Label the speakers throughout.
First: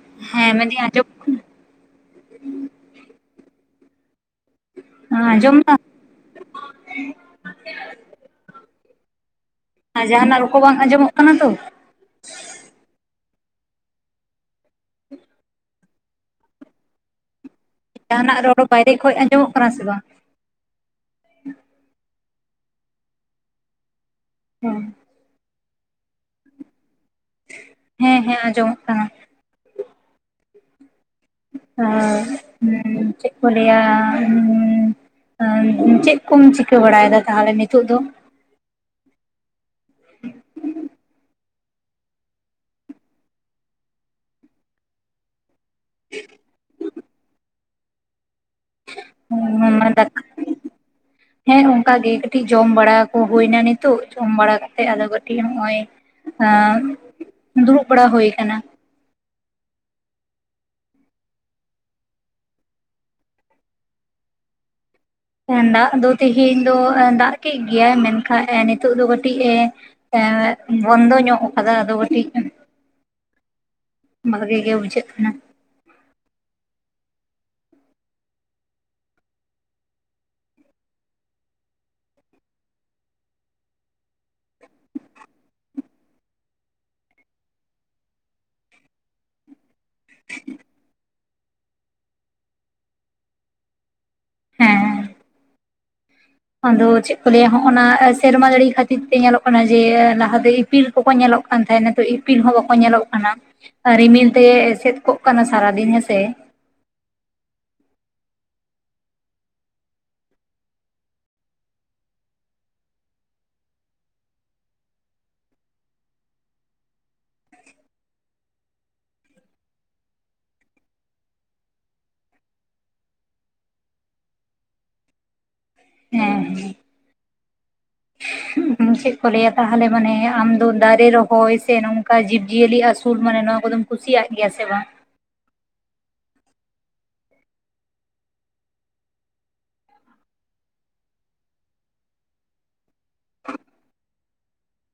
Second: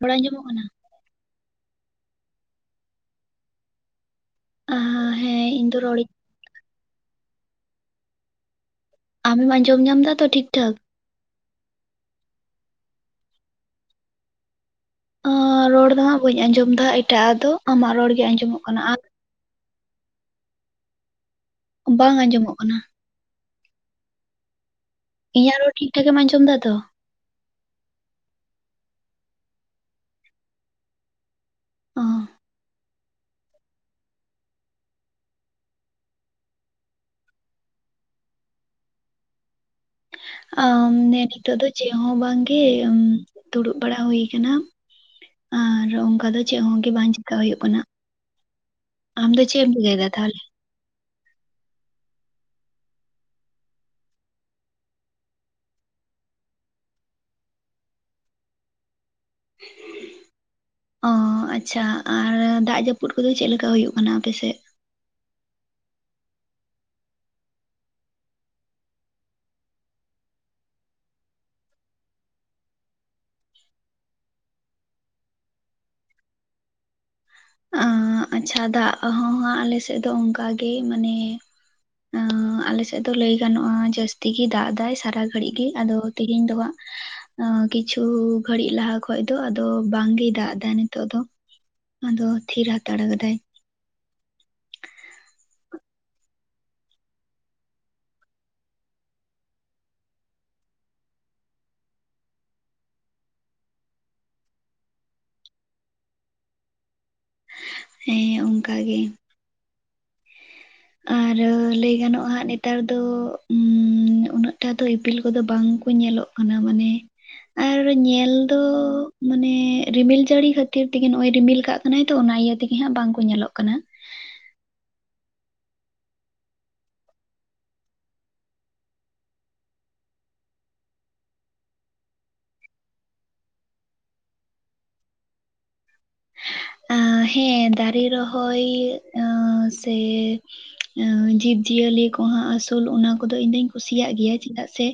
Speaker 1: ᱨᱚᱲ ᱟᱸᱡᱚᱢᱚᱜ
Speaker 2: ᱦᱮᱸ
Speaker 1: ᱠᱟᱱᱟ?
Speaker 2: ᱢᱮᱱ ᱫᱟᱹᱧ ᱟᱸᱡᱢᱚᱜ ᱠᱟᱱᱟ᱾
Speaker 1: ᱚ ᱦᱚ ᱦᱮᱸ ᱤᱧ ᱫᱚ ᱨᱚᱲᱤᱡ ᱟᱢᱮᱢ ᱟᱸᱡᱚᱢ ᱧᱟᱢ
Speaker 2: ᱟᱨ
Speaker 1: ᱮᱫᱟ ᱛᱚ
Speaker 2: ᱡᱟᱦᱟᱱᱟᱜ
Speaker 1: ᱴᱷᱤᱠ
Speaker 2: ᱨᱚᱠᱚ
Speaker 1: ᱴᱷᱟᱠ?
Speaker 2: ᱵᱟᱝ ᱟᱸᱡᱚᱢᱚᱜ ᱠᱟᱱᱟ ᱛᱚ᱾
Speaker 1: ᱟᱸ ᱨᱚᱲ ᱫᱚ ᱦᱟᱸᱜ ᱵᱟᱹᱧ ᱟᱸᱡᱚᱢ ᱮᱫᱟ ᱮᱴᱟᱜ ᱟᱜ ᱫᱚ ᱟᱢᱟᱜ ᱜᱮ
Speaker 2: ᱡᱟᱦᱟᱱᱟᱜ
Speaker 1: ᱟᱸᱡᱚᱢᱚᱜ
Speaker 2: ᱨᱚᱲ [inaudible]
Speaker 1: ᱠᱟᱱᱟ
Speaker 2: ᱵᱟᱭᱨᱮ
Speaker 1: ᱟᱨ
Speaker 2: ᱠᱷᱚᱡᱽ ᱟᱸᱡᱚᱢᱚᱜ ᱠᱟᱱᱟ ᱥᱮ ᱵᱟᱝ?
Speaker 1: ᱵᱟᱝ ᱟᱸᱡᱚᱢᱚᱜ ᱠᱟᱱᱟ,
Speaker 2: ᱦᱚᱸ
Speaker 1: ᱤᱧᱟᱹᱜ ᱨᱚᱲ ᱴᱷᱤᱠ ᱴᱷᱟᱠᱮᱢ ᱟᱸᱡᱚᱢ ᱫᱟ ᱛᱚ?
Speaker 2: ᱦᱮᱸ ᱦᱮᱸ ᱟᱸᱡᱚᱢᱚᱜ ᱠᱟᱱᱟ᱾ ᱟ
Speaker 1: ᱚ,
Speaker 2: ᱦᱮᱸ ᱪᱮ [unintelligible] ᱠᱚ ᱞᱟᱹᱭᱟ ᱩᱸ ᱩᱵ ᱪᱮᱫ ᱠᱚᱢ ᱪᱤᱠᱟᱹ ᱵᱟᱲᱟᱭᱮᱫᱟ ᱛᱟᱦᱚᱞᱮ ᱱᱤᱛᱚᱜ ᱫᱚ?
Speaker 1: ᱚᱸ ᱱᱤᱛᱚᱜ ᱫᱚ ᱪᱮᱫ ᱦᱚᱸ ᱵᱟᱝᱜᱮ, ᱩᱵ ᱫᱩᱲᱩᱵ ᱵᱟᱲᱟ ᱦᱩᱭ ᱟᱠᱟᱱᱟ ᱟᱨ ᱚᱱᱠᱟ ᱫᱚ ᱪᱮᱫ ᱦᱚᱸ ᱜᱮ ᱵᱟᱝ ᱪᱮᱠᱟ ᱦᱩᱭᱩᱜ ᱠᱟᱱᱟ᱾ ᱟᱢ ᱫᱚ ᱪᱮᱫ ᱮᱢ ᱪᱤᱠᱟᱹᱭᱮᱫᱟ ᱛᱟᱦᱚᱞᱮ?
Speaker 2: [unintelligible] ᱦᱮᱸ ᱱᱚᱝᱠᱟᱜᱮ ᱠᱟᱹᱴᱤᱡ ᱡᱚᱢ ᱵᱟᱲᱟ ᱠᱚ ᱦᱩᱭᱱᱟ ᱱᱤᱛᱚᱜ ᱡᱚᱢ ᱵᱟᱲᱟ ᱠᱟᱛᱮᱜ ᱟᱫᱚ ᱠᱟᱹᱴᱤᱡ ᱦᱚᱜ-ᱚᱭ ᱦᱮᱸ ᱫᱩᱲᱩᱵ ᱵᱟᱲᱟ ᱦᱩᱭ ᱟᱠᱟᱱᱟ᱾ [unintelligible]
Speaker 1: ᱚᱸ ᱟᱪᱪᱷᱟ ᱟᱨ ᱫᱟᱜ ᱡᱟᱹᱯᱩᱫ ᱠᱚᱫᱚ ᱪᱮᱫ ᱞᱮᱠᱟ ᱦᱩᱭᱩᱜ ᱠᱟᱱᱟ ᱟᱯᱮᱥᱮᱫ?
Speaker 2: ᱫᱟᱜ ᱫᱚ ᱛᱮᱦᱮᱧ ᱫᱚ ᱫᱟᱜ ᱠᱮᱫ ᱜᱮᱭᱟᱭ ᱢᱮᱱᱠᱟᱱ ᱱᱤᱛᱚᱜ ᱫᱚ ᱠᱟᱹᱴᱤᱡ ᱮ ᱮᱸᱜ ᱵᱚᱱᱫᱚ ᱧᱚᱜ ᱠᱟᱫᱟ ᱟᱫᱚ ᱵᱴᱤᱡ ᱵᱷᱟᱹᱜᱮ ᱜᱮ ᱵᱩᱡᱷᱟᱹᱜ ᱠᱟᱱᱟ᱾
Speaker 1: ᱟᱸᱜ ᱟᱪᱪᱷᱟ ᱫᱟᱜ ᱦᱚᱸ ᱦᱟᱸᱜ ᱟᱞᱮᱥᱮᱫ ᱫᱚ ᱚᱱᱠᱟ ᱜᱮ ᱢᱟᱱᱮ ᱟᱸᱜ ᱟᱞᱮᱥᱮᱫ ᱫᱚ ᱞᱟᱹᱭ ᱜᱟᱱᱚᱜᱼᱟ ᱡᱟᱹᱥᱛᱤ ᱛᱮᱜᱮ ᱫᱟᱜ ᱮᱫᱟᱭ ᱥᱟᱨᱟ ᱜᱷᱟᱹᱲᱤᱡ ᱜᱮ ᱟᱫᱚ ᱛᱮᱦᱮᱧ ᱫᱚ ᱦᱟᱸᱜ ᱮ ᱠᱤᱪᱷᱩ ᱜᱷᱟᱹᱲᱤᱡ ᱞᱟᱦᱟ [inaudible] ᱠᱷᱚᱡ ᱫᱚ ᱟᱫᱚ ᱵᱟᱝ ᱜᱮᱭ ᱫᱟᱜ ᱮᱫᱟ ᱱᱤᱛᱚᱜ ᱫᱚ ᱟᱫᱚ ᱛᱷᱤᱨ ᱦᱟᱛᱟᱲ ᱠᱟᱫᱟᱭ,
Speaker 2: ᱦᱮᱸᱻ ᱟᱫᱚ ᱪᱮᱫ ᱠᱚ ᱞᱟᱹᱭᱟ ᱦᱚᱜᱱᱟ ᱥᱮᱨᱢᱟ ᱡᱟᱹᱲᱤ ᱠᱷᱟᱹᱛᱤᱨ ᱛᱮ ᱧᱮᱞᱚᱜ ᱠᱟᱱᱟ ᱡᱮ ᱞᱟᱦᱟ ᱛᱮ ᱤᱯᱤᱞ ᱠᱚᱠᱚ ᱧᱮᱞᱚᱜ ᱠᱟᱱ ᱛᱟᱦᱮᱸᱱᱟ ᱱᱤᱛᱚᱜ ᱤᱯᱤᱞ ᱦᱚᱸ ᱵᱟᱠᱚ ᱧᱮᱞᱚᱜ ᱠᱟᱱᱟ᱾ ᱨᱤᱢᱤᱞ ᱛᱮ ᱮᱥᱮᱫ ᱠᱚᱜ ᱠᱟᱱᱟ ᱥᱟᱨᱟ ᱫᱤᱱ ᱦᱮᱸᱥᱮ,
Speaker 1: ᱦᱮᱸ ᱚᱱᱠᱟ ᱜᱮ, ᱟᱨ ᱞᱟᱹᱭ ᱜᱟᱱᱚᱜ-ᱟ ᱦᱟᱜ ᱱᱮᱛᱟᱨ ᱫᱚ ᱩᱸᱻᱜ ᱩᱱᱟᱹᱜᱴᱟ ᱫᱚ ᱤᱯᱤᱞ ᱠᱚᱫᱚ ᱵᱟᱝ ᱠᱚ ᱧᱮᱞᱚᱜ ᱠᱟᱱᱟ ᱢᱟᱱᱮ ᱟᱨ ᱧᱮᱞ ᱫᱚ ᱢᱟᱱᱮ ᱨᱤᱢᱤᱞ ᱡᱟᱹᱲᱤ ᱠᱷᱟᱹᱛᱤᱨ ᱛᱮᱜᱮ ᱱᱚᱜᱚᱭ ᱨᱤᱢᱤᱞ ᱠᱟᱜ ᱠᱟᱱᱟᱭ ᱛᱚ ᱚᱱᱟ ᱤᱭᱟᱹ ᱛᱮᱜᱮ ᱦᱟᱸᱜ ᱵᱟᱝᱠᱚ ᱧᱮᱞᱚᱜ ᱠᱟᱱᱟ,
Speaker 2: ᱦᱮᱸ ᱦᱮᱸ ᱪᱮᱫ ᱠᱚ ᱞᱟᱹᱭᱟ ᱛᱟᱦᱚᱞᱮ ᱢᱟᱱᱮ ᱟᱢᱫᱚ ᱫᱟᱨᱮ ᱨᱚᱦᱚᱭ ᱥᱮ ᱱᱚᱝᱠᱟ ᱡᱤᱵᱽ ᱡᱤᱭᱟᱹᱞᱤ ᱟᱥᱩᱞ ᱢᱟᱱᱮ ᱱᱚᱣᱟ ᱠᱚᱫᱚᱢ ᱠᱩᱥᱤᱭᱟᱜ ᱜᱮᱭᱟ ᱥᱮ ᱵᱟᱝ?
Speaker 1: ᱟᱸ ᱦᱮᱸ ᱫᱟᱨᱮ ᱨᱚᱦᱚᱭ ᱟᱹᱻ ᱥᱮ ᱟᱹᱻᱡᱤᱵᱼᱡᱤᱭᱟᱹᱞᱤ ᱠᱚᱦᱟᱚᱸ ᱟᱥᱩᱞ ᱚᱱᱟ ᱠᱚᱫᱚ ᱤᱧ ᱫᱩᱧ ᱠᱩᱥᱤᱭᱟᱜ ᱜᱮᱭᱟ ᱪᱮᱫᱟᱜ ᱥᱮ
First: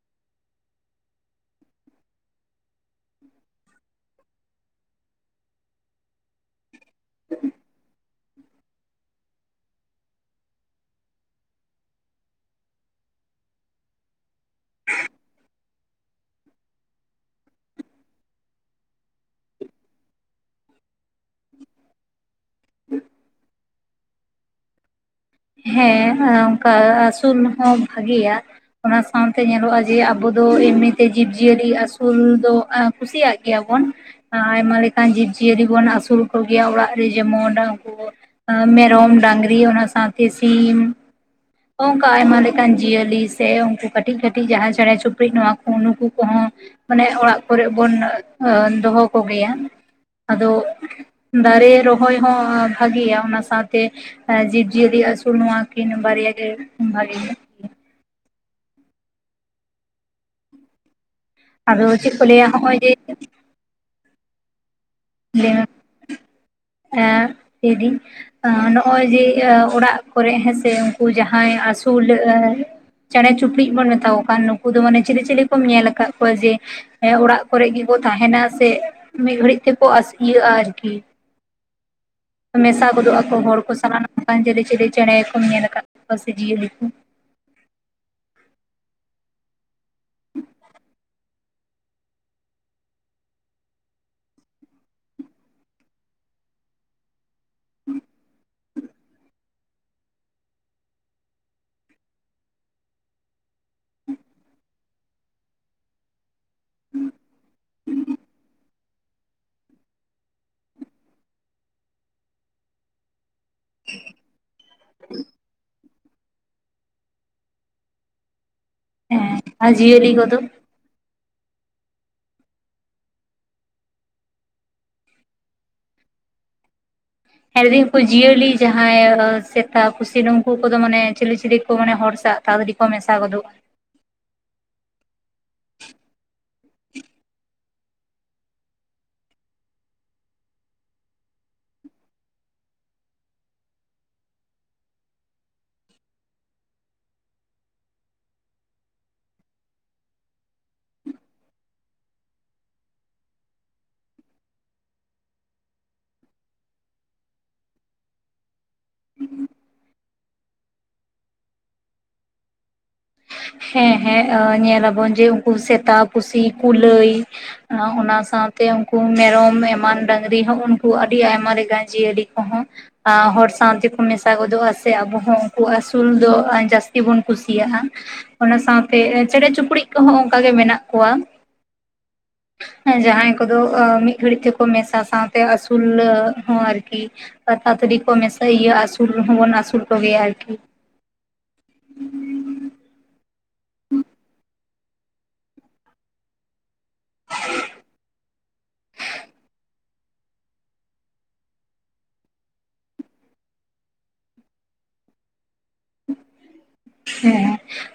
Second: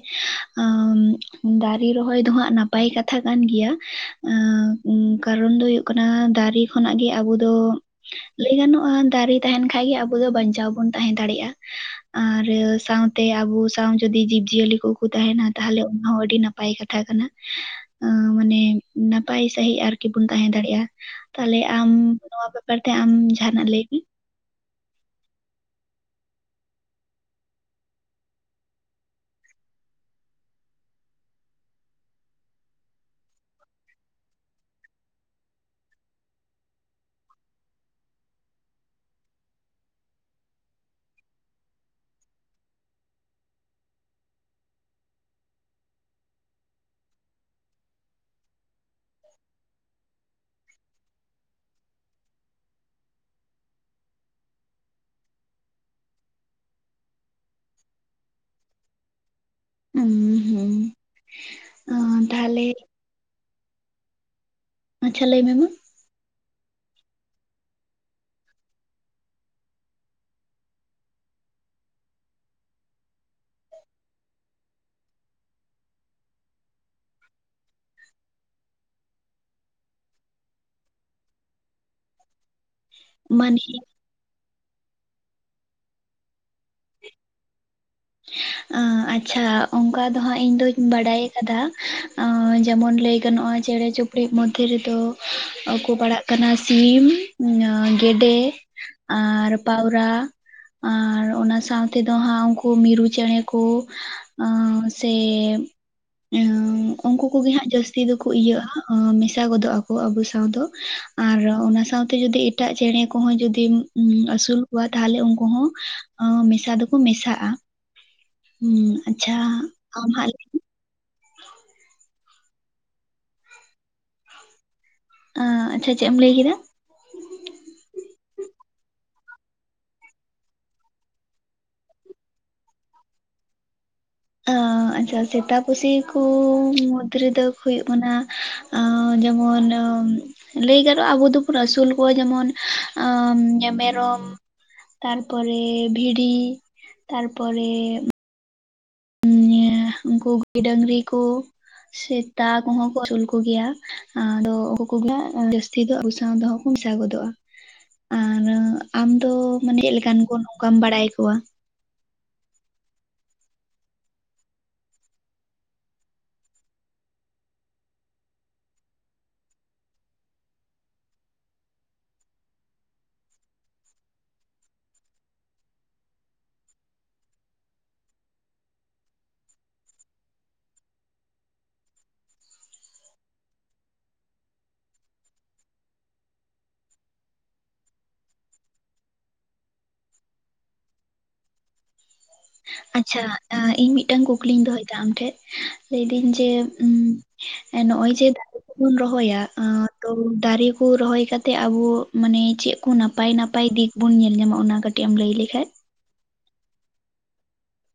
Speaker 1: ᱟᱸᱵ ᱫᱟᱨᱮ ᱨᱚᱦᱚᱭ ᱫᱚᱦᱟᱸᱜ ᱱᱟᱯᱟᱭ ᱠᱟᱛᱷᱟ ᱠᱟᱱ ᱜᱮᱭᱟ ᱟᱹᱻ ᱩᱵ ᱠᱟᱨᱚᱱ ᱫᱚ ᱦᱩᱭᱩᱜ ᱠᱟᱱᱟ ᱠᱟᱱᱟ ᱫᱟᱨᱮ ᱠᱷᱚᱱᱟᱜ ᱜᱮ ᱟᱵᱚ ᱫᱚ ᱞᱟᱹᱭ ᱜᱟᱱᱚᱜᱼᱟ ᱫᱟᱨᱮ ᱛᱟᱦᱮᱱ ᱠᱷᱟᱜ ᱟᱵᱚ ᱫᱚ ᱵᱟᱧᱪᱟᱣ ᱵᱚᱱ ᱛᱟᱦᱮᱸ ᱫᱟᱲᱮᱭᱟᱜᱼᱟ ᱟᱨ ᱥᱟᱶᱛᱮ ᱟᱵᱚ ᱥᱟᱶ ᱡᱩᱫᱤ ᱡᱤᱵᱽᱡᱤᱭᱟᱹᱞᱤ ᱠᱚᱠᱚ ᱛᱟᱦᱮᱱᱟ ᱛᱟᱦᱚᱞᱮ ᱚᱱᱟ ᱦᱚᱸ ᱟᱹᱰᱤ ᱱᱟᱯᱼᱼ ᱯᱟᱭ ᱠᱟᱛᱷᱟ ᱠᱟᱱᱟ ᱢᱟᱱᱮ ᱱᱟᱯᱟᱭ ᱥᱟᱺᱦᱤᱡ ᱟᱨᱠᱤ ᱵᱚᱱ ᱛᱟᱦᱮᱸᱟᱸ ᱫᱟᱲᱮᱭᱟᱜᱼᱟ ᱛᱟᱦᱚᱞᱮ ᱟᱢ ᱱᱚᱣᱟ ᱵᱮᱯᱟᱨ ᱛᱮ ᱟᱢ ᱡᱟᱦᱟᱸᱱᱟᱜ ᱞᱟᱹᱭ ᱢᱮ
Speaker 2: ᱦᱮᱸ ᱦᱚᱸ ᱚᱱᱠᱟ ᱟᱹᱥᱩᱞ ᱦᱚᱸ ᱵᱷᱟᱜᱤᱭᱟ ᱚᱱᱟ ᱥᱟᱶᱛᱮ ᱧᱮᱞᱚᱜᱼᱟ ᱡᱮ ᱟᱵᱚ ᱫᱚ ᱮᱢᱱᱤᱛᱮ ᱡᱤᱵᱽᱡᱤᱭᱟᱹᱞᱤ ᱟᱹᱥᱩᱞ ᱫᱚ ᱮᱢ ᱠᱩᱥᱤᱭᱟᱜ ᱜᱮᱭᱟᱵᱚᱱ᱾ ᱟᱭᱢᱟ ᱞᱮᱠᱟᱱ ᱡᱤᱵᱽᱡᱤᱭᱟᱹᱞᱤ ᱵᱚᱱ ᱟᱹᱥᱩᱞ ᱠᱚᱜᱮᱭᱟ ᱚᱲᱟᱜ ᱨᱮ ᱡᱮᱢᱚᱱ ᱩᱱᱠᱩ ᱠᱚ ᱢᱮᱨᱚᱢ ᱰᱟᱝᱨᱤ ᱚᱱᱟ ᱥᱟᱶᱛᱮ ᱥᱤᱢ ᱱᱚᱝᱠᱟ ᱟᱭᱢᱟ ᱞᱮᱠᱟᱱ ᱡᱤᱭᱟᱹᱞᱤ ᱥᱮ ᱩᱱᱠᱩ ᱠᱟᱹᱴᱤᱡ ᱠᱟᱹᱴᱤᱡ ᱡᱟᱦᱟᱸ ᱪᱮᱬᱮ ᱪᱤᱯᱲᱩᱫ ᱱᱚᱣᱟ ᱠᱚ ᱱᱩᱠᱩ ᱠᱚᱦᱚᱸ ᱢᱟᱱᱮ ᱚᱲᱟᱜ ᱠᱚᱨᱮᱜ ᱵᱩᱱ ᱫᱚᱦᱚ ᱠᱚᱜᱮᱭᱟ᱾ ᱟᱫᱚ ᱫᱟᱨᱮ ᱨᱚᱦᱚᱭ ᱦᱚᱸ ᱵᱷᱟᱜᱮᱭᱟ ᱚᱱᱟ ᱥᱟᱶᱛᱮ ᱡᱮᱵᱽ ᱡᱤᱭᱟᱹᱫᱤ ᱟᱥᱩᱞ ᱱᱚᱣᱟ ᱟᱠᱤ ᱱᱚᱵᱟᱨ ᱨᱮᱭᱟᱜ ᱜᱮ ᱵᱷᱟᱜᱮᱭᱟ᱾
Speaker 1: ᱚᱸ ᱦᱚᱸ
Speaker 2: ᱟᱫᱚ ᱪᱮᱫ ᱠᱚ ᱞᱟᱹᱭᱟ ᱦᱚᱸᱜᱼᱚᱭ ᱡᱮ
Speaker 1: ᱟᱪᱪᱷᱟ ᱞᱟᱹᱭ ᱢᱮ ᱢᱟ᱾
Speaker 2: ᱮᱸ ᱞᱮᱭᱫᱤᱧ ᱮᱸ ᱱᱚᱜᱼᱚᱭ ᱡᱮ ᱚᱲᱟᱜ ᱠᱚᱨᱮᱜ ᱦᱮᱸᱥᱮ ᱩᱱᱠᱩ ᱡᱟᱦᱟᱸᱭ ᱟᱹᱥᱩᱞ ᱮᱸ ᱪᱮᱬᱮ ᱪᱩᱯᱲᱩᱫ ᱵᱚᱱ ᱢᱮᱛᱣᱟ ᱠᱟᱱ ᱱᱩᱠᱩ ᱫᱚ ᱢᱟᱱᱮ ᱪᱤᱞᱤ ᱪᱤᱞᱤ ᱠᱚᱢ ᱧᱮᱞ ᱟᱠᱟᱫ ᱠᱚᱣᱟ ᱡᱮ ᱚᱲᱟᱜ ᱠᱚᱨᱮ ᱜᱮᱠᱚ ᱛᱟᱦᱮᱱᱟ ᱥᱮ ᱢᱤᱫ ᱜᱷᱟᱹᱲᱤᱡ ᱛᱮᱠᱚ ᱤᱭᱟᱹᱜᱼᱟ ᱟᱨᱠᱤ᱾ ᱢᱮᱥᱟ ᱜᱚᱫᱚᱜ ᱟᱠᱚ ᱦᱚᱲ
Speaker 1: ᱢᱟᱱᱮ
Speaker 2: ᱠᱚ ᱥᱟᱱᱟᱢ ᱚᱱᱠᱟᱱ ᱪᱮᱞᱮ ᱪᱮᱞᱮ ᱪᱮᱬᱮ ᱠᱚ ᱧᱮᱞ ᱟᱠᱟᱫᱠᱚᱣᱟ ᱥᱮ ᱡᱤᱭᱟᱹᱞᱤ ᱠᱚ᱾
Speaker 1: ᱟᱪᱪᱷᱟ ᱚᱱᱠᱟ ᱫᱚ ᱦᱟᱸᱜ ᱤᱧᱫᱚᱧ ᱵᱟᱰᱟᱭ ᱠᱟᱫᱟ ᱮᱸ ᱡᱮᱢᱚᱱ ᱞᱟᱹᱭ ᱜᱟᱱᱚᱜᱼᱟ ᱪᱮᱬᱮ ᱪᱤᱯᱲᱩ ᱢᱚᱫᱽᱫᱷᱮ ᱨᱮᱫᱚ [unintelligible] ᱯᱟᱲᱟᱜ ᱠᱟᱱᱟ ᱥᱤᱢ ᱜᱮᱰᱮ ᱟᱨ ᱯᱟᱣᱨᱟ ᱟᱨ ᱚᱱᱟ ᱥᱟᱶ ᱛᱮᱫᱚ ᱦᱟᱸᱜ ᱩᱱᱠᱩ ᱠᱚ ᱢᱤᱨᱩ ᱪᱮᱬᱮ ᱠᱚ ᱟᱸ ᱥᱮ ᱮ ᱩᱱᱠᱩ ᱠᱚᱜᱮ ᱦᱟᱸᱜ ᱡᱟᱹᱥᱛᱤ ᱫᱚᱠᱚ ᱤᱭᱟᱹᱜᱼᱟ ᱦᱟᱸᱜ᱾ ᱢᱮᱥᱟ ᱜᱚᱫᱚᱜ ᱟᱠᱚ ᱟᱵᱚ ᱥᱟᱶ ᱫᱚ ᱟᱨ ᱚᱱᱟ ᱥᱟᱶᱛᱮ ᱡᱩᱫᱤ ᱮᱴᱟᱜ ᱪᱮᱬᱮ ᱠᱚᱦᱚᱸ ᱡᱩᱫᱤ [unintelligible] ᱟᱹᱥᱩᱞ ᱠᱚᱣᱟ ᱛᱟᱦᱚᱞᱮ ᱩᱱᱠᱩ ᱦᱚᱸ ᱟᱸ ᱢᱮᱥᱟ ᱫᱚᱠᱚ ᱢᱮᱥᱟᱜᱼᱟ᱾ ᱦᱩᱸ ᱟᱪᱪᱷᱟ
Speaker 2: ᱦᱮᱸ ᱟᱨ ᱡᱤᱭᱟᱹᱞᱤ
Speaker 1: ᱟᱢ ᱦᱟᱸᱜ
Speaker 2: ᱠᱚᱫᱚ
Speaker 1: ᱟᱸ ᱟᱪᱪᱷᱟ ᱪᱮᱫ ᱮᱢ ᱞᱟᱹᱭ ᱠᱮᱫᱟ᱾
Speaker 2: [unintelligible] ᱠᱚ ᱡᱤᱭᱟᱹᱞᱤ ᱡᱟᱦᱟᱸᱭ ᱥᱮᱛᱟ ᱠᱩᱥᱤ ᱱᱩᱝᱠᱩ ᱠᱚᱫᱚ ᱢᱟᱱᱮ ᱪᱤᱞᱤ ᱪᱤᱞᱤ ᱠᱚ ᱢᱟᱱᱮ ᱦᱚᱲ ᱥᱟ ᱛᱟᱲᱟᱛᱟᱲᱤ ᱠᱚ ᱢᱮᱥᱟ ᱜᱚᱫᱚᱜᱼᱟ᱾
Speaker 1: ᱟᱸ ᱟᱪᱪᱷᱟ ᱥᱮᱛᱟ ᱯᱩᱥᱤ ᱠᱚ ᱢᱩᱫᱽ ᱨᱮᱫᱚ ᱦᱩᱭᱩᱜ ᱠᱟᱱᱟ ᱟᱸ ᱡᱮᱢᱚᱱ ᱞᱟᱹᱭ ᱜᱟᱱᱚᱜᱼᱟ ᱟᱵᱚ ᱫᱚᱵᱚᱱ ᱟᱹᱥᱩᱞ ᱠᱚᱣᱟ ᱟᱸ ᱡᱮᱢᱚᱱ ᱢᱮᱨᱚᱢ, ᱛᱟᱨᱯᱚᱨᱮ ᱵᱷᱤᱲᱤ, ᱛᱟᱨᱯᱚᱨᱮ [unintelligible] ᱩᱱᱠᱩ ᱜᱟᱹᱭ ᱰᱟᱝᱨᱤ ᱠᱚ ᱥᱮᱛᱟ ᱠᱚᱦᱚᱸ ᱠᱚ ᱟᱹᱥᱩᱞ ᱠᱚ ᱜᱮᱭᱟ᱾ ᱟᱫᱚ ᱩᱱᱠᱩ ᱠᱚᱜᱮ ᱡᱟᱹᱥᱛᱤ ᱫᱚ ᱟᱵᱩ ᱥᱟᱶ ᱫᱚ ᱦᱟᱸ ᱠᱚ ᱢᱮᱥᱟ ᱜᱚᱫᱚᱜᱼᱟ᱾ ᱟᱨ ᱟᱢᱫᱚ ᱢᱟᱱᱮ ᱪᱮᱫ ᱞᱮᱠᱟᱱ ᱠᱚ ᱱᱚᱝᱠᱟᱢ ᱵᱟᱲᱟᱭ ᱟᱠᱚᱣᱟ᱾
Speaker 2: ᱦᱮᱸ ᱦᱮᱸ ᱟ ᱧᱮᱞᱟᱵᱚᱱ ᱡᱮ ᱩᱱᱠᱩ ᱥᱮᱛᱟ ᱯᱩᱥᱤ ᱠᱩᱞᱟᱹᱭ᱾ ᱚᱱᱟ ᱥᱟᱶᱛᱮ ᱩᱱᱠᱩ ᱢᱮᱨᱚᱢ ᱮᱢᱟᱱ ᱰᱟᱝᱨᱤ ᱦᱚᱸ ᱩᱱᱠᱩ ᱟᱹᱰᱤ ᱟᱭᱢᱟ ᱞᱮᱠᱟᱱ ᱡᱤᱭᱟᱹᱞᱤ ᱠᱚᱦᱚᱸ ᱟᱸ ᱦᱚᱲ ᱥᱟᱶ ᱛᱮᱠᱚ ᱢᱮᱥᱟ ᱜᱚᱫᱚᱜᱼᱟ ᱥᱮ ᱟᱵᱚ ᱦᱚᱸ ᱩᱱᱠᱩ ᱟᱹᱥᱩᱞ ᱫᱚ ᱡᱟᱹᱥᱛᱤ ᱵᱚᱱ ᱠᱩᱥᱤᱭᱟᱜᱼᱟ᱾ ᱚᱱᱟ ᱥᱟᱶᱛᱮ ᱪᱮᱬᱮ ᱪᱩᱯᱲᱩᱫ ᱠᱚᱦᱚᱸ ᱚᱱᱠ ᱜᱮ ᱢᱮᱱᱟᱜ ᱠᱚᱣᱟ᱾ ᱡᱟᱦᱟᱸᱭ ᱠᱚᱫᱚ ᱢᱤᱫ ᱜᱷᱟᱹᱲᱤᱡ ᱛᱮᱠᱚ ᱢᱮᱥᱟ ᱥᱟᱶᱛᱮ ᱟᱹᱥᱩᱞ ᱦᱚᱸ ᱟᱨᱠᱤ᱾ ᱯᱟᱛᱟ ᱛᱟᱹᱲᱤ ᱠᱚ ᱢᱮᱥᱟ ᱤᱭᱟᱹ ᱟᱹᱥᱩᱞ ᱨᱮᱦᱚᱸ ᱵᱚᱱ ᱟᱹᱥᱩᱞ ᱠᱚᱜᱮᱭᱟ ᱟᱨᱠᱤ᱾
Speaker 1: ᱟᱪᱪᱷᱟ ᱤᱧ ᱢᱤᱫᱴᱟᱝ ᱠᱩᱠᱞᱤᱧ ᱫᱚᱦᱚᱭᱮᱫᱟ ᱟᱢᱴᱷᱮᱱ ᱞᱟᱹᱭᱫᱟᱹᱧ ᱡᱮ ᱩ ᱱᱚᱜᱼᱚᱭ ᱡᱮ ᱫᱟᱨᱮ ᱠᱚᱵᱩᱱ ᱨᱚᱦᱚᱭᱟ ᱟᱸᱜ ᱛᱚ ᱫᱟᱨᱮ ᱠᱚ ᱨᱚᱦᱚᱭ ᱠᱟᱛᱮᱜ ᱟᱵᱚ ᱢᱟᱱᱮ ᱪᱮ ᱠᱚ ᱱᱟᱯᱟᱭ ᱱᱟᱯᱟᱭ ᱫᱤᱠ ᱵᱚᱱ ᱧᱮᱞ ᱧᱟᱢᱟ ᱚᱱᱟ ᱠᱟᱹᱴ ᱴᱤᱡ ᱮᱢ ᱞᱟᱹᱭ ᱞᱮᱠᱷᱟᱡ
Speaker 2: ᱦᱮᱸ᱾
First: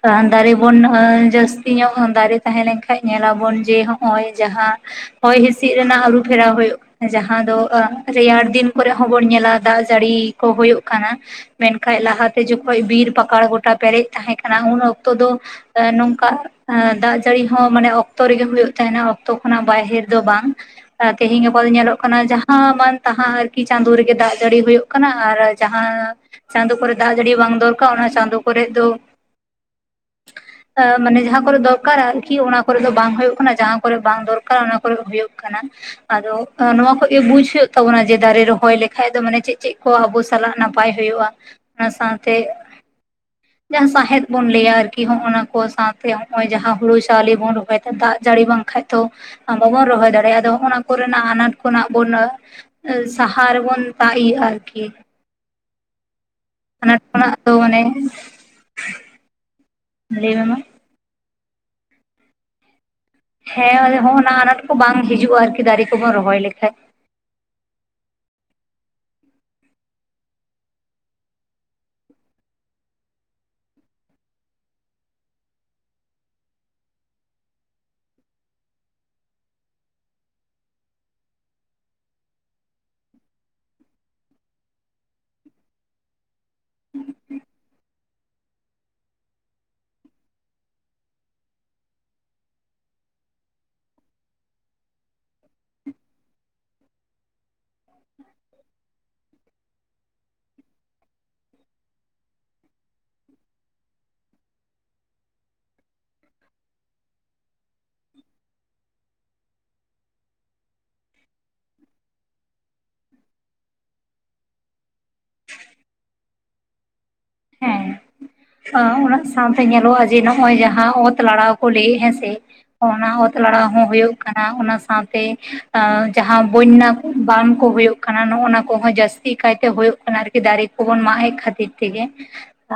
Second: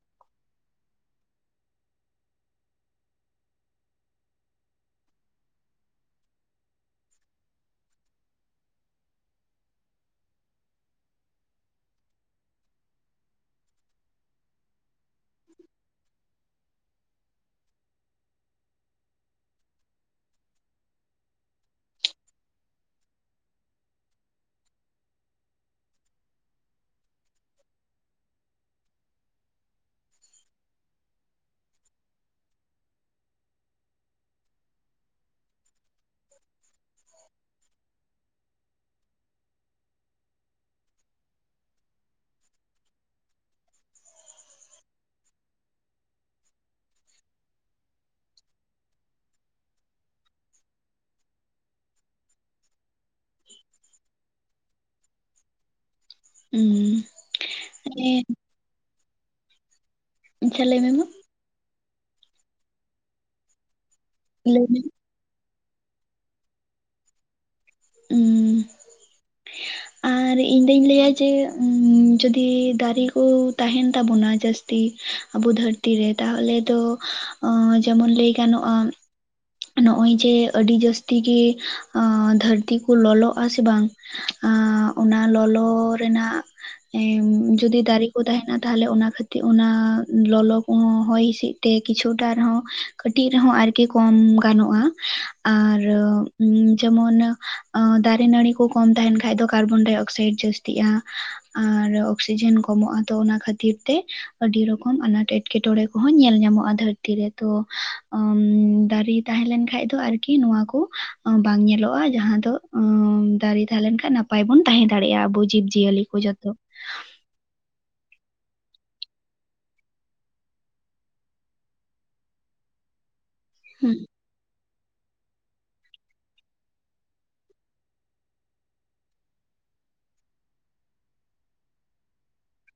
Speaker 2: ᱨᱟᱱ ᱫᱟᱨᱮ ᱵᱚᱱ ᱦᱟᱸ ᱡᱟᱹᱥᱛᱤ ᱧᱚᱜ ᱫᱟᱨᱮ ᱛᱟᱦᱮᱸ ᱞᱮᱝᱠᱷᱟᱡ, ᱧᱮᱞᱟᱵᱚᱱ ᱡᱮ ᱦᱚᱸᱜᱼᱚᱭ ᱡᱟᱦᱟᱸ ᱦᱚᱭ-ᱦᱤᱥᱤᱜ ᱨᱮᱱᱟᱜ ᱟᱹᱨᱩ ᱯᱷᱮᱨᱟᱣ ᱦᱩᱭᱩᱜ ᱡᱟᱦᱟᱸ ᱫᱚ ᱟᱸ ᱨᱮᱭᱟᱲ ᱫᱤᱱ ᱠᱚᱨᱮ ᱦᱚᱸ ᱵᱚᱱ ᱧᱮᱞᱟ ᱫᱟᱜ ᱡᱟᱹᱲᱤ ᱠᱚ ᱦᱩᱭᱩᱜ ᱠᱟᱱᱟ᱾ ᱢᱮᱱ ᱠᱷᱟᱡ ᱞᱟᱦᱟ ᱛᱮ ᱡᱚᱠᱷᱚᱡ ᱵᱤᱨ, ᱯᱟᱠᱟᱲ ᱜᱚᱴᱟ ᱯᱮᱨᱮᱡ ᱛᱟᱦᱮᱸ ᱠᱟᱱᱟ᱾ ᱩᱱ ᱚᱠᱛᱚ ᱫᱚ ᱮᱸ ᱱᱚᱝᱠᱟ ᱟᱸ ᱫᱟᱜ ᱡᱟᱹᱲᱤ ᱦᱚᱸ ᱢᱟᱱᱮ ᱚᱠᱛᱚ ᱨᱮᱜᱮ ᱦᱩᱭᱩᱜ ᱛᱟᱦᱮᱱᱟ᱾ ᱚᱠᱛᱚ ᱠᱷᱚᱱᱟᱜ ᱵᱟᱦᱮᱹᱨ ᱫᱚ ᱵᱟᱝ᱾ ᱟ ᱛᱮᱹᱦᱮᱹᱧ ᱜᱟᱯᱟ ᱣᱚ ᱧᱮᱞᱚᱜ ᱠᱟᱱᱟ ᱡᱟᱦᱟᱸ ᱢᱟᱱ ᱛᱟᱦᱟᱸ ᱟᱨᱠᱤ ᱪᱟᱸᱫᱳ ᱨᱮᱜᱮ ᱫᱟᱜ ᱡᱟᱹᱲᱤ ᱦᱳᱭᱳᱜ ᱠᱟᱱᱟᱻ ᱟᱨ ᱡᱟᱦᱟᱸ ᱪᱟᱸᱫᱳ ᱠᱚᱨᱮ ᱫᱟᱜ ᱡᱟᱹᱲᱤ ᱵᱟᱝ ᱫᱚᱨᱠᱟ ᱚᱱᱟ ᱪᱟᱸᱫᱳ ᱠᱚᱨᱮᱜ ᱫᱚ [inaudible] ᱟ ᱢᱟᱱᱮ ᱡᱟᱦᱟᱸ ᱠᱚᱨᱮ ᱫᱚᱨᱠᱟᱨᱟ ᱟᱨᱠᱤ ᱚᱱᱟ ᱠᱚᱨᱮ ᱫᱚ ᱵᱟᱝ ᱦᱩᱭᱩᱜ ᱠᱟᱱᱟ, ᱡᱟᱦᱟᱸ ᱠᱚᱨᱮ ᱵᱟᱝ ᱫᱚᱨᱠᱟᱨᱟ ᱚᱱᱟ ᱠᱚᱨᱮ ᱦᱩᱭᱩᱜ ᱠᱟᱱᱟ᱾ ᱟᱫᱚ ᱟᱸ ᱱᱚᱣᱟ ᱠᱷᱚᱡ ᱜᱮ ᱵᱩᱡ ᱦᱩᱭᱩᱜ ᱛᱟᱵᱚᱱᱟ ᱡᱮ ᱫᱟᱨᱮ ᱨᱚᱦᱚᱭ ᱞᱮᱠᱷᱟᱡ ᱫᱚ ᱢᱟᱱᱮ ᱪᱮᱜ-ᱪᱮᱜ ᱠᱚ ᱟᱵᱚᱥ ᱥᱟᱞᱟᱜ ᱱᱟᱯᱟᱭ ᱦᱩᱭᱩᱜᱼᱟ ᱚᱱᱟ ᱥᱟᱶᱛᱮ ᱡᱟᱦᱟᱸ 'ᱥᱟᱸᱦᱮᱫ' ᱵᱚᱱ ᱞᱟᱹᱭᱟᱨᱠᱤ ᱦᱚᱜᱼᱚᱱᱟ ᱠᱚ, ᱥᱟᱶᱛᱮ ᱦᱚᱸᱜᱼᱚᱭ ᱡᱟᱦᱟᱸ ᱦᱩᱲᱩ ᱪᱟᱣᱞᱮ ᱵᱚᱱ ᱨᱚᱦᱚᱭᱫᱟ ᱫᱟᱜ ᱡᱟᱹᱲᱤ ᱵᱟᱝ ᱠᱷᱟᱡ ᱛᱚ ᱟᱸ ᱵᱟᱵᱚᱱ ᱨᱚᱦᱚᱭ ᱫᱟᱲᱮ ᱟᱫᱚ, ᱦᱚᱜᱼᱚᱱᱟ ᱠᱚᱨᱮᱱᱟᱜ ᱟᱱᱟᱴ ᱠᱚᱱᱟᱜ ᱵᱚᱱ ᱟᱺ ᱥᱟᱦᱟ ᱨᱮ ᱵᱚᱱ ᱛᱟ ᱤᱭᱟᱹ ᱟᱨᱠᱤ᱾ ᱟᱱᱟᱴ
Speaker 1: ᱦᱮᱸ
Speaker 2: ᱠᱷᱚᱱᱟᱜ ᱫᱚ ᱢᱟᱱᱮ
Speaker 1: ᱪᱷᱮ ᱞᱟᱹᱭ ᱢᱮ ᱢᱟ?
Speaker 2: ᱦᱮᱸ, ᱟᱫᱚ ᱦᱚᱸᱜ-ᱚᱱᱟ ᱟᱱᱟᱴ
Speaker 1: ᱞᱟᱹᱭ
Speaker 2: ᱠᱚ
Speaker 1: ᱢᱮ
Speaker 2: ᱵᱟᱝ ᱦᱤᱡᱩ ᱟᱨᱠᱤ ᱫᱟᱨᱮ ᱠᱚᱵᱚᱱ ᱨᱚᱦᱚᱭ ᱞᱮᱠᱷᱟᱡ᱾
Speaker 1: ᱩᱸ᱾
Speaker 2: [inaudible]
Speaker 1: ᱟᱨ ᱤᱧ ᱫᱚᱹᱧ ᱞᱟᱹᱭᱟ ᱡᱮ ᱩᱸ ᱩᱸ ᱡᱚᱫᱤ ᱫᱟᱨᱮ ᱠᱩ ᱛᱟᱦᱮᱱ ᱛᱟᱵᱚᱱᱟ ᱡᱟᱹᱥᱛᱤ ᱟᱵᱚ ᱫᱷᱟᱹᱨᱛᱤ ᱨᱮ ᱛᱟᱦᱚᱞᱮ ᱛᱚ ᱚᱸ ᱡᱮᱢᱚᱱ ᱞᱟᱹᱭ ᱜᱟᱱᱚᱜᱼᱟᱸ ᱱᱚᱜᱼᱚᱭ ᱡᱮ ᱟᱹᱰᱤ ᱡᱟᱹᱥᱛᱤ ᱜᱮᱹ ᱟᱸ ᱫᱷᱟᱹᱨᱛᱤ ᱠᱚ ᱞᱚᱞᱚᱜ ᱟᱥᱮ ᱵᱟᱝ? ᱟᱸ ᱚᱱᱟ ᱞᱚᱞᱚ ᱨᱮᱱᱟᱜ ᱮᱢ ᱡᱩᱫᱤ ᱫᱟᱨᱮ ᱠᱚ ᱛᱟᱦᱮᱱᱟ ᱛᱟᱦᱞᱮ ᱚᱱᱟ ᱠᱷᱟᱹᱛᱤ ᱚᱱᱟ ᱞᱚᱞᱚ ᱠᱚᱦᱚᱸ ᱦᱚᱭ ᱦᱤᱸᱥᱤᱫ ᱛᱮ ᱠᱤᱪᱷᱩᱴᱟ ᱨᱮᱦᱚᱸ ᱠᱟᱹᱴᱤᱡ ᱨᱮᱦᱚᱸ ᱟᱨᱠᱤ ᱠᱚᱢ ᱜᱟᱱᱚᱜᱼᱟᱸ ᱟᱨ ᱩᱸ ᱡᱮᱢᱚᱱ ᱟᱸ ᱫᱟᱨᱮ, ᱱᱟᱹᱲᱤ ᱠᱚ ᱠᱚᱢ ᱛᱟᱦᱮᱱ ᱠᱷᱟᱡ ᱫᱚ 'ᱠᱟᱨᱵᱚᱱᱰᱟᱭ ᱚᱠᱥᱟᱭᱤᱰ' ᱡᱟᱹᱥᱛᱤᱜᱼᱟᱸ᱾ ᱟᱨ ᱚᱠᱥᱤᱡᱮᱱ ᱠᱚᱢᱚᱜᱼᱟ ᱛᱚ ᱚᱱᱟ ᱠᱷᱟᱹᱛᱤᱨ ᱛᱮ ᱟᱹᱰᱤ ᱨᱚᱠᱚᱢ ᱟᱱᱟᱴ ᱮᱸᱴᱠᱮᱴᱚᱬᱮ ᱠᱚᱦᱚᱸ ᱧᱮᱞ ᱧᱟᱢᱚᱜᱼᱟ ᱫᱷᱟᱹᱨᱛᱤ ᱨᱮ ᱛᱚ ᱩᱸ ᱫᱟᱨᱤ ᱛᱟᱦᱮᱸ ᱞᱮᱱ ᱠᱷᱟᱡ ᱫᱚ ᱟᱨᱠᱤ ᱱᱚᱣᱟ ᱠᱚ ᱟᱸ ᱵᱟᱝ ᱧᱮᱞᱚᱜᱼᱟ᱾ ᱡᱟᱦᱟᱸ ᱫᱚ ᱟᱸ ᱫᱟᱨᱮ ᱛᱟᱦᱮᱸ ᱞᱮᱱ ᱠᱷᱟᱡ ᱱᱟᱯ- -ᱯᱟᱭ ᱵᱚᱱ ᱛᱟᱦᱮᱸ ᱫᱟᱲᱮᱜᱼᱟ ᱟᱵᱚ ᱡᱤᱵᱽ-ᱡᱤᱭᱟᱹᱞᱤ ᱠᱚ ᱡᱚᱛᱚ᱾
Speaker 2: ᱦᱮᱸ᱾ ᱚᱸ ᱩᱱᱟᱹᱜ ᱥᱟᱶᱛᱮ ᱧᱮᱞᱚᱜᱼᱟ, ᱡᱮ ᱱᱚᱜᱼᱚᱭ ᱡᱟᱦᱟᱸ ᱚᱛ ᱞᱟᱲᱟᱣ ᱠᱚ ᱞᱟᱹᱭᱮᱹᱜ ᱦᱮᱸᱥᱮ ᱚᱱᱟ ᱚᱛ ᱛᱟᱞᱟᱲᱟᱣ ᱦᱚᱸ ᱦᱩᱭᱩᱜ ᱠᱟᱱᱟ ᱚᱱᱟ ᱥᱟᱶᱛᱮ ᱟᱸ ᱡᱟᱦᱟᱸ ᱵᱚᱹᱧᱱᱟ ᱠᱚ, ᱵᱟᱱ ᱠᱚ ᱦᱩᱭᱩᱜ ᱠᱟᱱᱟ ᱱᱚᱜᱼᱱᱟ ᱠᱚᱦᱚᱸ ᱡᱟᱥ- -ᱛᱤ ᱠᱟᱭᱛᱮ ᱦᱩᱭᱩᱜ ᱠᱟᱱᱟ ᱟᱨᱠᱤ ᱫᱟᱨᱮ ᱠᱚᱵᱚᱱ ᱢᱟᱜ ᱮᱜ ᱠᱷᱟᱹᱛᱤᱨ ᱛᱮᱜᱮ᱾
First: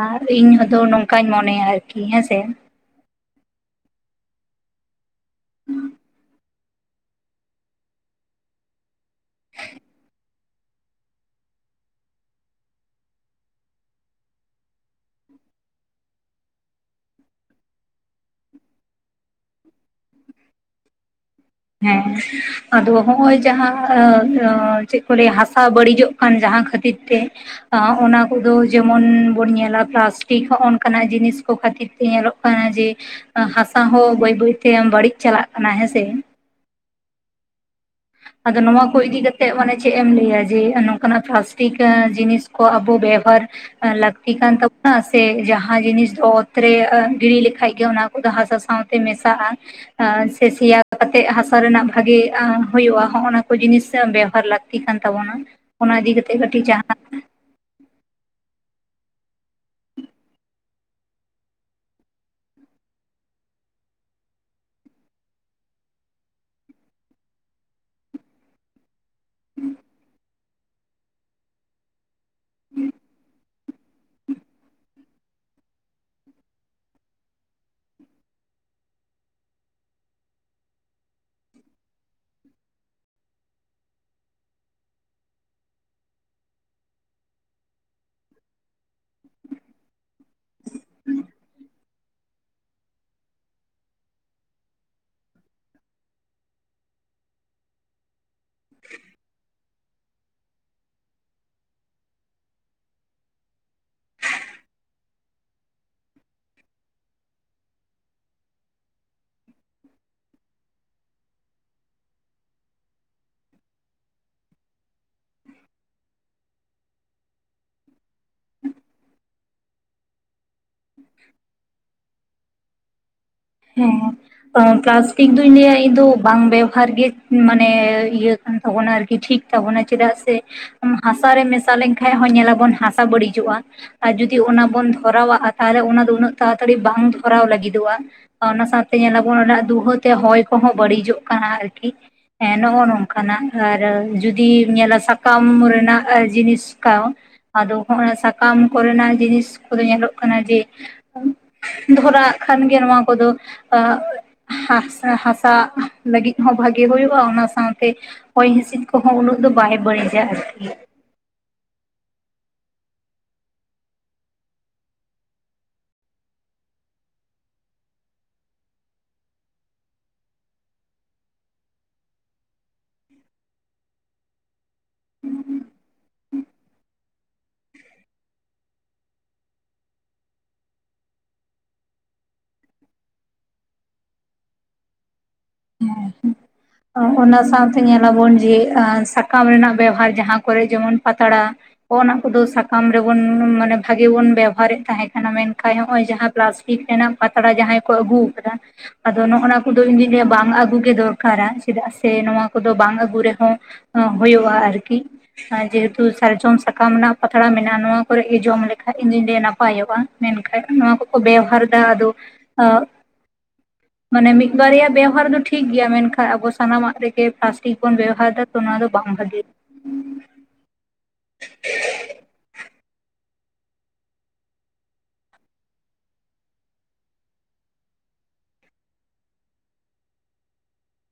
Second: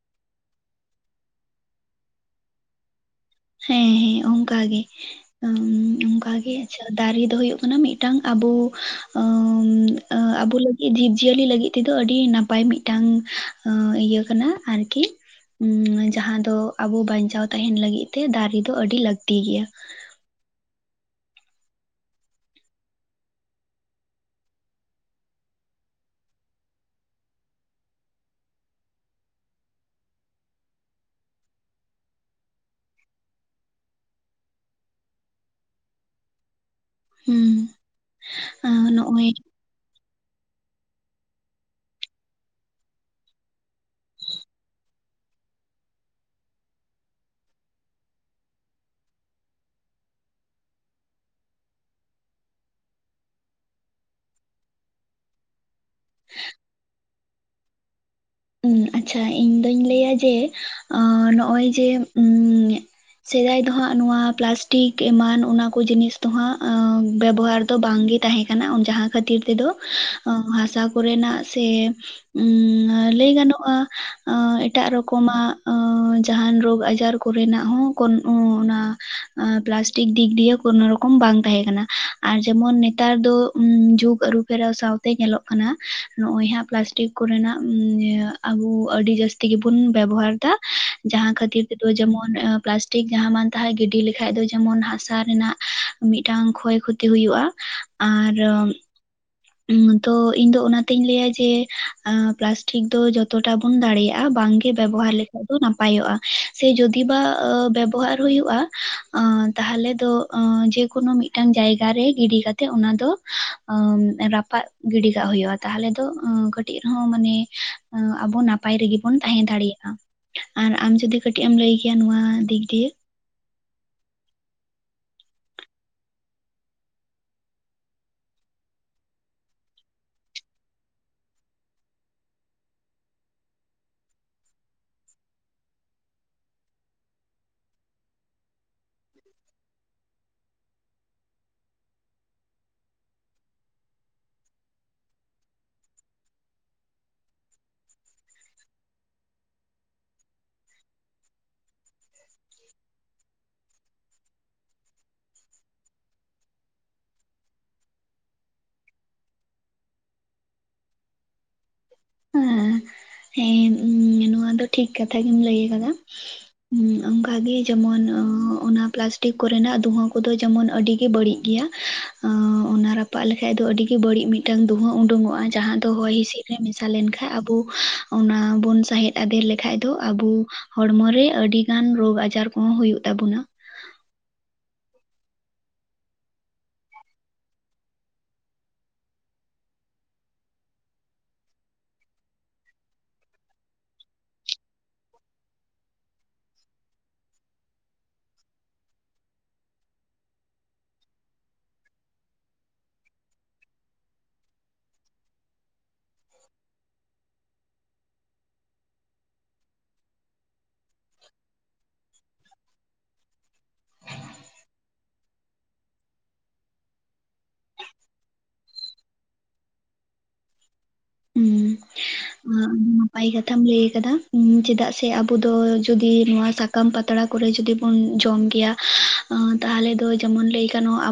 Speaker 2: ᱟᱨ ᱤᱧ ᱦᱚᱸᱛᱚ ᱱᱚᱝᱠᱟᱧ ᱢᱚᱱᱮ ᱭᱟᱨᱠᱤ ᱦᱮᱸᱥᱮ᱾
Speaker 1: ᱦᱮᱸ-ᱦᱮᱸ, ᱚᱝᱠᱟᱜᱮ ᱟᱼᱢ ᱚᱝᱠᱟᱜᱮ᱾ ᱪᱷᱟ ᱫᱟᱨᱮ ᱫᱚ ᱦᱩᱭᱩᱜ ᱠᱟᱱᱟ ᱢᱤᱜᱴᱟᱝ ᱟᱵᱚ ᱟᱸ ᱟᱸ ᱟᱵᱚ ᱞᱟᱹᱜᱤᱜ, ᱡᱤᱵᱽ-ᱡᱤᱭᱟᱹᱞᱤ ᱞᱟᱹᱜᱤᱫ ᱛᱮᱫᱚ ᱟᱹᱰᱤ ᱱᱟᱯᱟᱭ ᱢᱤᱜᱴᱟᱝ ᱟᱸ ᱤᱭᱟᱹ ᱠᱟᱱᱟ ᱟᱨᱠᱤ᱾ ᱩᱸ ᱡᱟᱦᱟᱸ ᱫᱚ ᱟᱵᱚ ᱵᱟᱧᱪᱟᱣ ᱛᱟᱦᱮᱱ ᱞᱟᱹᱜᱤᱫ ᱛᱮ ᱫᱟᱨᱮ, ᱫᱚ ᱟᱹᱰᱤ ᱞᱟᱹᱠᱛᱤ ᱜᱮᱭᱟ᱾
Speaker 2: ᱦᱮᱸ, ᱟᱫᱚ ᱦᱚᱸᱜᱼᱚᱭ ᱡᱟᱦᱟᱸ ᱟᱸ ᱟᱹ ᱪᱮᱜ ᱠᱚ ᱞᱟᱹᱭᱟ ᱦᱟᱥᱟ ᱵᱟᱹᱲᱤᱡᱚᱜ ᱟᱢ ᱡᱟᱦᱟ ᱠᱷᱟᱹᱛᱤᱨ ᱛᱮ ᱟᱸ ᱚᱱᱟ ᱠᱚᱫᱚ ᱡᱮᱢᱚᱱ ᱵᱚᱱ ᱧᱮᱞᱟ ᱯᱞᱟᱥᱴᱤᱠ ᱦᱚᱸ ᱚᱱᱠᱟᱱᱟᱜ ᱡᱤᱱᱤᱥ ᱠᱚ ᱠᱷᱟᱹᱛᱤᱨ ᱛᱮ ᱧᱮᱞᱚᱜ ᱠᱟᱱᱟ ᱠᱟᱱᱟ ᱡᱮ, ᱦᱟᱥᱟ ᱦᱚᱸ ᱵᱟᱹᱭ ᱵᱟᱹᱭᱛᱮ ᱵᱟᱹᱲᱤᱡ ᱪᱟᱞᱟᱜ ᱠᱟᱱᱟ ᱦᱮᱸᱥᱮ?
Speaker 1: ᱦᱩᱸ᱾
Speaker 2: ᱟᱫᱚ ᱱᱚᱣᱟ ᱠᱚ ᱤᱫᱤ
Speaker 1: ᱱᱚᱜᱼᱚᱭ
Speaker 2: ᱠᱟᱛᱮᱜ ᱢᱟᱱᱮ ᱪᱮᱜ ᱮᱢ ᱞᱟᱹᱭᱟ ᱡᱮ ᱱᱚᱝᱠᱟᱱᱟᱜ ᱯᱞᱟᱥᱴᱤᱠ ᱡᱤᱱᱤᱥ ᱠᱚ ᱟᱵᱚ ᱵᱮᱣᱦᱟᱨ ᱞᱟᱹᱠᱛᱤ ᱠᱟᱱ ᱛᱟᱵᱚᱱᱟ ᱥᱮ ᱡᱟᱦᱟᱸ ᱡᱤᱱᱤᱥ ᱫᱚ ᱚᱛᱨᱮ ᱜᱤᱲᱤ ᱞᱮᱠᱷᱟᱡ ᱜᱮ ᱚᱱᱟ ᱠᱩ ᱫᱚ ᱦᱟᱥᱟ ᱥᱟᱶᱛᱮ ᱢᱮᱥᱟᱜᱼᱟ, ᱥᱮ ᱥᱮᱭᱟ ᱠᱟᱛᱮᱜ ᱦᱟᱥᱟ ᱨᱮᱱᱟᱜ ᱵᱷᱟᱜᱤ ᱦᱳᱭᱳᱜᱼᱟ᱾ ᱦᱚᱸᱜ ᱚᱱᱟ ᱠᱚ ᱡᱤᱱᱤᱥ ᱵᱮᱣᱦᱟᱨ ᱞᱟᱹᱠᱛᱤ ᱠᱟᱱ ᱛᱟᱵᱚᱱᱟ ᱚᱱᱟ ᱤᱫᱤ ᱠᱟᱛᱮᱜ ᱠᱟᱹᱴᱤᱡ ᱡᱟᱸᱦᱟᱱᱟᱜ
Speaker 1: ᱩᱸ ᱟᱪᱪᱷᱟ, ᱤᱧ ᱫᱚᱧ ᱞᱟᱹᱭᱟ ᱡᱮ ᱟᱸ ᱱᱚᱜᱼᱚᱭ ᱡᱮ ᱩᱸ ᱥᱮᱫᱟᱭ ᱫᱚ ᱦᱟᱸᱜ ᱱᱚᱣᱟ ᱯᱞᱟᱥᱴᱤᱠ ᱮᱢᱟᱱ ᱚᱱᱟ ᱠᱚ ᱡᱤᱱᱤᱥ ᱫᱚ ᱦᱟᱸᱜ ᱵᱮᱵᱚᱦᱟᱨ ᱫᱚ ᱵᱟᱝᱜᱮ ᱛᱟᱦᱮᱸ ᱠᱟᱱᱟ᱾ ᱡᱟᱦᱟᱸ ᱠᱷᱟᱹᱛᱤᱨ ᱛᱮᱫᱚ ᱦᱟᱥᱟ ᱠᱚᱨᱮᱱᱟᱜ ᱥᱮ ᱩᱸ ᱟᱨ ᱟᱸ ᱮᱴᱟᱜ ᱨᱚᱠᱚᱢᱟᱜ ᱟᱸ ᱡᱟᱦᱟᱱ ᱨᱳᱜᱽ ᱟᱡᱟᱨ ᱠᱚᱨᱮᱱᱟᱜ ᱦᱚᱸ ᱠᱚᱱ ᱚᱸ ᱚᱱᱟ ᱟᱸ ᱯᱞᱟᱥᱴᱤᱠ ᱫᱤᱠ ᱫᱤᱭᱮ ᱠᱳᱱᱳ ᱨᱚᱠᱚᱢ ᱵᱟᱝ ᱛᱟᱦᱮᱸᱠᱟᱱᱟ᱾ ᱟᱨ ᱡᱮᱢᱚᱱ ᱱᱮᱛᱟᱨ ᱫᱚ ᱩᱸ ᱡᱷᱩᱜᱽ ᱟᱹᱨᱩ ᱯᱷᱮᱨᱟᱣ ᱥᱟᱶᱛᱮ ᱧᱮᱞᱚᱜ ᱠᱟᱱᱟ ᱱᱚᱜ ᱚᱭ ᱦᱟᱸᱜ ᱯᱞᱟᱥᱴᱤᱠ ᱠᱚᱨᱮᱱᱟᱜ ᱩᱸᱻᱮ ᱟᱵᱚ ᱟᱹᱰᱤ ᱡᱟᱹᱥᱛᱤ ᱜᱮᱵᱚᱱ ᱵᱮᱵᱚᱦᱟᱨ ᱫᱟ ᱡᱟᱦᱟᱸ ᱠᱷᱟᱹᱛᱤᱨ ᱛᱮᱫᱚ ᱡᱮᱢᱚᱱ ᱯᱞᱟᱥᱼᱼ ᱴᱤᱠ ᱡᱟᱦᱟᱸ ᱢᱟᱱ ᱛᱟᱦᱟᱸ ᱜᱤᱰᱤ ᱞᱮᱠᱷᱟᱡ ᱫᱚ ᱡᱮᱢᱚᱱ ᱦᱟᱥᱟ ᱨᱮᱱᱟᱜ ᱢᱤᱫᱴᱟᱝ ᱠᱷᱚᱭ ᱠᱷᱚᱛᱤ ᱦᱩᱭᱩᱜᱼᱟ᱾ ᱟᱨ ᱛᱚ ᱤᱧ ᱫᱚ ᱚᱱᱟᱛᱮᱧ ᱞᱟᱹᱭᱟ ᱡᱮ ᱯᱞᱟᱥᱴᱤᱠ ᱛᱚ ᱡᱚᱛᱚᱴᱟ ᱵᱚᱱ ᱫᱟᱲᱮᱭᱟᱜᱼᱟ ᱵᱟᱝᱜᱮ ᱵᱮᱵᱚᱦᱟᱨ ᱞᱮᱠᱷᱟᱡ ᱫᱚ ᱱᱟᱯᱟᱭᱚᱜᱼᱟ᱾ ᱥᱮ ᱡᱩᱫᱤ ᱵᱟ ᱵᱮᱵᱚᱦᱟᱨ ᱦᱩᱭᱩᱜᱼᱟ, ᱟᱸ ᱛᱟᱦᱚᱞᱮ ᱫᱚ ᱟᱸ ᱡᱮᱠᱳᱱᱳ ᱢᱤᱫᱴᱟᱝ ᱡᱟᱭᱜᱟ ᱨᱮ ᱜᱤᱰᱤ ᱠᱟᱛᱮᱜ ᱚᱱᱟ ᱫᱚ ᱟᱸ ᱨᱟᱯᱟᱜ ᱜᱤᱰᱤ ᱠᱟᱜ ᱦᱩᱭᱩᱜᱼᱟ᱾ ᱛᱟᱦᱞᱮ ᱫᱚ ᱠᱟᱹᱴᱤᱡ ᱨᱮᱦᱚᱸ ᱢᱟᱱᱮ ᱟᱵᱚ ᱱᱟᱯᱟᱭ ᱨᱮᱜᱮᱵᱩᱱ ᱛᱟᱦᱮᱸ ᱫᱟᱲᱮᱭᱟᱜᱼᱟ᱾ ᱟᱨ ᱟᱢ ᱡᱚᱫᱤ ᱠᱟᱹᱴᱤᱡ ᱮᱢ ᱞᱟᱹᱭ ᱠᱮᱭᱟ ᱱᱚᱶᱟ ᱫᱤᱠ ᱫᱤᱭᱮ᱾
Speaker 2: ᱦᱮᱸ, ᱯᱞᱟᱥᱴᱤᱠ ᱫᱚᱧ ᱞᱟᱹᱭᱟ ᱤᱧ ᱫᱚ ᱵᱟᱝ ᱵᱮᱣᱦᱟᱨ ᱜᱮ ᱢᱟᱱᱮ ᱤᱭᱟᱹ ᱛᱟᱵᱚᱱᱟ ᱟᱨᱠᱤ ᱴᱷᱤᱠ ᱛᱟᱵᱚᱱᱟ ᱪᱮᱫᱟᱜ ᱥᱮ ᱦᱟᱥᱟᱨᱮ ᱢᱮᱥᱟ ᱞᱮᱱᱠᱟᱡ ᱦᱚᱸ ᱧᱮᱞᱟᱵᱚᱱ ᱦᱟᱥᱟ ᱵᱟᱹᱲᱤᱡᱚᱜᱼᱟ᱾ ᱟᱨ ᱡᱩᱫᱤ ᱚᱱᱟ ᱵᱚᱱ ᱫᱷᱚᱨᱟᱣᱟ ᱟᱨ ᱛᱟᱦᱚᱞᱮ ᱚᱱᱟ ᱫᱚ ᱩᱱᱟᱹᱜ ᱛᱟᱲᱟᱛᱟᱹᱲᱤ ᱵᱟᱝ ᱫᱷᱚᱨᱟᱣ ᱞᱟᱹᱜᱤᱫᱚᱜᱼᱟ᱾ ᱚᱱᱟ ᱥᱟᱶᱛᱮ ᱧᱮᱞᱟᱵᱚᱱ ᱚᱱᱟ ᱨᱮᱱᱟᱜ ᱫᱩᱦᱟᱹᱛᱮ ᱦᱚᱭ ᱠᱚᱦᱚᱸ ᱵᱟᱹᱲᱤᱡᱚᱜ ᱠᱟᱱᱟ ᱟᱨᱠᱤ ᱦᱮᱸ ᱱᱚᱜ-ᱚ ᱱᱚᱝᱠᱟᱱᱟᱜ, ᱟᱨ ᱡᱩᱫᱤᱢ ᱧᱮᱞᱟ ᱥᱟᱠᱟᱢ ᱨᱮᱱᱟᱜ ᱡᱤᱱᱤᱥ ᱠᱟᱣ ᱟᱫᱚ ᱦᱚᱸᱜ-ᱚᱭ ᱥᱟᱠᱟᱢ ᱠᱚᱨᱮᱱᱟᱜ ᱡᱤᱱᱤᱥ ᱠᱚᱫᱚ ᱧᱮᱞᱚᱜ ᱠᱟᱱᱟ ᱡᱮ ᱫᱷᱚᱨᱟᱜ ᱠᱷᱟᱱᱜᱮᱭᱟ ᱱᱚᱣᱟ ᱠᱚᱫᱚ ᱦᱟᱥ ᱦᱟᱥᱟ ᱞᱟᱹᱜᱤᱫ ᱦᱚᱸ ᱵᱷᱟᱜᱤ ᱦᱩᱭᱩᱜᱼᱟ, ᱚᱱᱟ ᱥᱟᱶᱛᱮ ᱦᱚᱭ ᱦᱤᱸᱥᱤᱫ ᱠᱚᱦᱚᱸ ᱩᱱᱟᱹᱜ ᱫᱚ ᱵᱟᱭ ᱵᱟᱹᱲᱤᱡᱟ ᱟᱨᱠᱤ᱾
Speaker 1: ᱮᱸ, ᱦᱮᱸ ᱱᱚᱣᱟ ᱫᱚ ᱴᱷᱤᱠ ᱠᱟᱛᱷᱟ ᱜᱮᱢ ᱞᱟᱹᱭ ᱟᱠᱟᱫᱟ᱾ ᱚᱝᱠᱟᱜᱮ ᱡᱮᱢᱚᱱ ᱚᱱᱟ ᱯᱞᱟᱥᱴᱤᱠ ᱠᱚᱨᱮᱱᱟᱜ ᱫᱩᱸᱦᱟᱹ ᱠᱚᱫᱚ ᱡᱮᱢᱚᱱ ᱟᱹᱰᱤ ᱜᱮ ᱵᱟᱹᱲᱤᱡ ᱜᱮᱭᱟ᱾ ᱟᱸ ᱚᱱᱟ ᱨᱟᱯᱟᱜ ᱞᱮᱠᱷᱟᱡ ᱫᱚ ᱟᱹᱰᱤ ᱜᱮ ᱵᱟᱹᱲᱤᱡ ᱢᱤᱫᱴᱟᱝ ᱫᱩᱸᱦᱟᱸ ᱩᱰᱩᱝᱚᱜᱼᱟ ᱡᱟᱦᱟᱸ ᱫᱚ ᱦᱚᱭ ᱦᱤᱸᱥᱤᱫ ᱨᱮ ᱢᱮᱥᱟ ᱞᱮᱱᱠᱷᱟᱱ ᱟᱵᱚ ᱚᱱᱟ ᱵᱚᱱ ᱥᱟᱦᱮᱸᱫ ᱟᱫᱮᱨ ᱞᱮᱠᱷᱟᱡ ᱫᱚ ᱟᱵᱚ ᱦᱚᱲᱢᱚ ᱨᱮ ᱟᱹᱰᱤ ᱟᱰᱤ ᱜᱟᱱ ᱨᱳᱜᱽ ᱟᱡᱟᱨ ᱠᱚᱦᱚᱸ ᱦᱳᱭᱳᱜ ᱛᱟᱵᱚᱱᱟ᱾
Speaker 2: ᱚᱱᱟ ᱥᱟᱶᱛᱮ ᱧᱮᱞᱟᱵᱚᱱ ᱡᱮ ᱮᱸ ᱥᱟᱠᱟᱢ ᱨᱮᱱᱟᱜ ᱵᱮᱣᱦᱟᱨ ᱡᱟᱦᱟᱸ ᱠᱚᱨᱮᱜ ᱡᱮᱢᱚᱱ ᱯᱟᱛᱲᱟ, ᱚᱱᱟ ᱠᱚᱫᱚ ᱥᱟᱠᱟᱢ ᱨᱮᱵᱚᱱ ᱢᱟᱱᱮ ᱵᱷᱟᱜᱤ ᱵᱚᱱ ᱵᱮᱣᱦᱟᱨᱮᱫ ᱛᱟᱦᱮᱸ ᱠᱟᱱᱟ, ᱢᱮᱱᱠᱷᱟᱡ ᱦᱚᱸᱜ ᱚᱭ ᱡᱟᱦᱟᱸ ᱯᱞᱟᱥᱴᱼᱼ ᱴᱤᱠ ᱨᱮᱱᱟᱜ ᱯᱟᱛᱲᱟ ᱡᱟᱦᱟᱸᱟᱭ ᱠᱚ ᱟᱹᱜᱩ ᱠᱟᱫᱟ ᱟᱫᱚ ᱱᱚᱜ-ᱚ ᱱᱚᱶᱟ ᱠᱚᱫᱚ ᱤᱧ ᱫᱚᱧ ᱞᱟᱹᱭᱟ ᱵᱟᱝ ᱟᱹᱜᱩ ᱜᱮ ᱫᱚᱨᱠᱟᱨᱟ᱾ ᱪᱮᱫᱟᱜ ᱥᱮ ᱱᱚᱣᱟ ᱠᱚᱫᱚ ᱵᱟᱝ ᱟᱹᱜᱩ ᱨᱮᱦᱚᱸ ᱦᱩᱭᱩᱜᱼᱟ ᱟᱨᱠᱤ᱾ ᱡᱮᱦᱮᱛᱩ ᱥᱟᱨᱡᱚᱢ ᱥᱟᱠᱟᱢ ᱨᱮᱱᱟᱜ ᱯᱟᱛᱲᱟ ᱢᱮᱱᱟᱜᱼᱟ ᱱᱚᱣᱟ ᱠᱚᱨᱮᱜ ᱜᱮ ᱡᱚᱢ ᱞᱮᱠᱷᱟᱡ ᱤᱧ ᱫᱚᱧ ᱞᱟᱹᱭᱟ ᱱᱟᱯᱟᱭᱚᱜᱼᱟ᱾ ᱢᱮᱱᱠᱷᱟᱡ ᱱᱚᱣᱟ ᱠᱚᱠᱚ ᱵᱮᱣᱦᱟᱨ ᱫᱟ ᱟᱫᱚ ᱚᱜ ᱢᱟᱱᱮ ᱢᱤᱫ ᱵᱟᱨᱭᱟ ᱵᱮᱣᱦᱟᱨ ᱫᱚ ᱴᱷᱤᱠ ᱜᱮᱭᱟ ᱢᱮᱱᱠᱷᱟᱡ ᱟᱵᱚ ᱥᱟᱱᱟᱢᱟᱜ ᱨᱮᱜᱮ ᱯᱞᱟᱥᱴᱤᱠ ᱵᱚᱱ ᱵᱮᱣᱦᱟᱨ ᱫᱟ ᱛᱚ ᱱᱚᱶᱟ ᱫᱚ ᱵᱟᱝ ᱵᱷᱟᱜᱤ
Speaker 1: ᱦᱩᱸ ᱟᱹᱰᱤ ᱱᱟᱯᱟᱭ ᱠᱟᱛᱷᱟᱢ ᱞᱟᱹᱭ ᱠᱟᱫᱟ ᱪᱮᱫᱟᱜ ᱥᱮ ᱟᱵᱚ ᱫᱚ ᱡᱩᱫᱤ ᱱᱚᱣᱟ ᱥᱟᱠᱟᱢ ᱯᱟᱛᱲᱟ᱾ ᱠᱚᱨᱮ ᱡᱩᱫᱤ ᱵᱚᱱ ᱡᱚᱢ ᱜᱮᱭᱟ᱾ ᱚᱸ ᱛᱟᱦᱚᱞᱮ ᱫᱚ ᱡᱮᱢᱚᱱ ᱞᱟᱹᱭ ᱜᱟᱱᱚᱜ ᱟᱵᱚ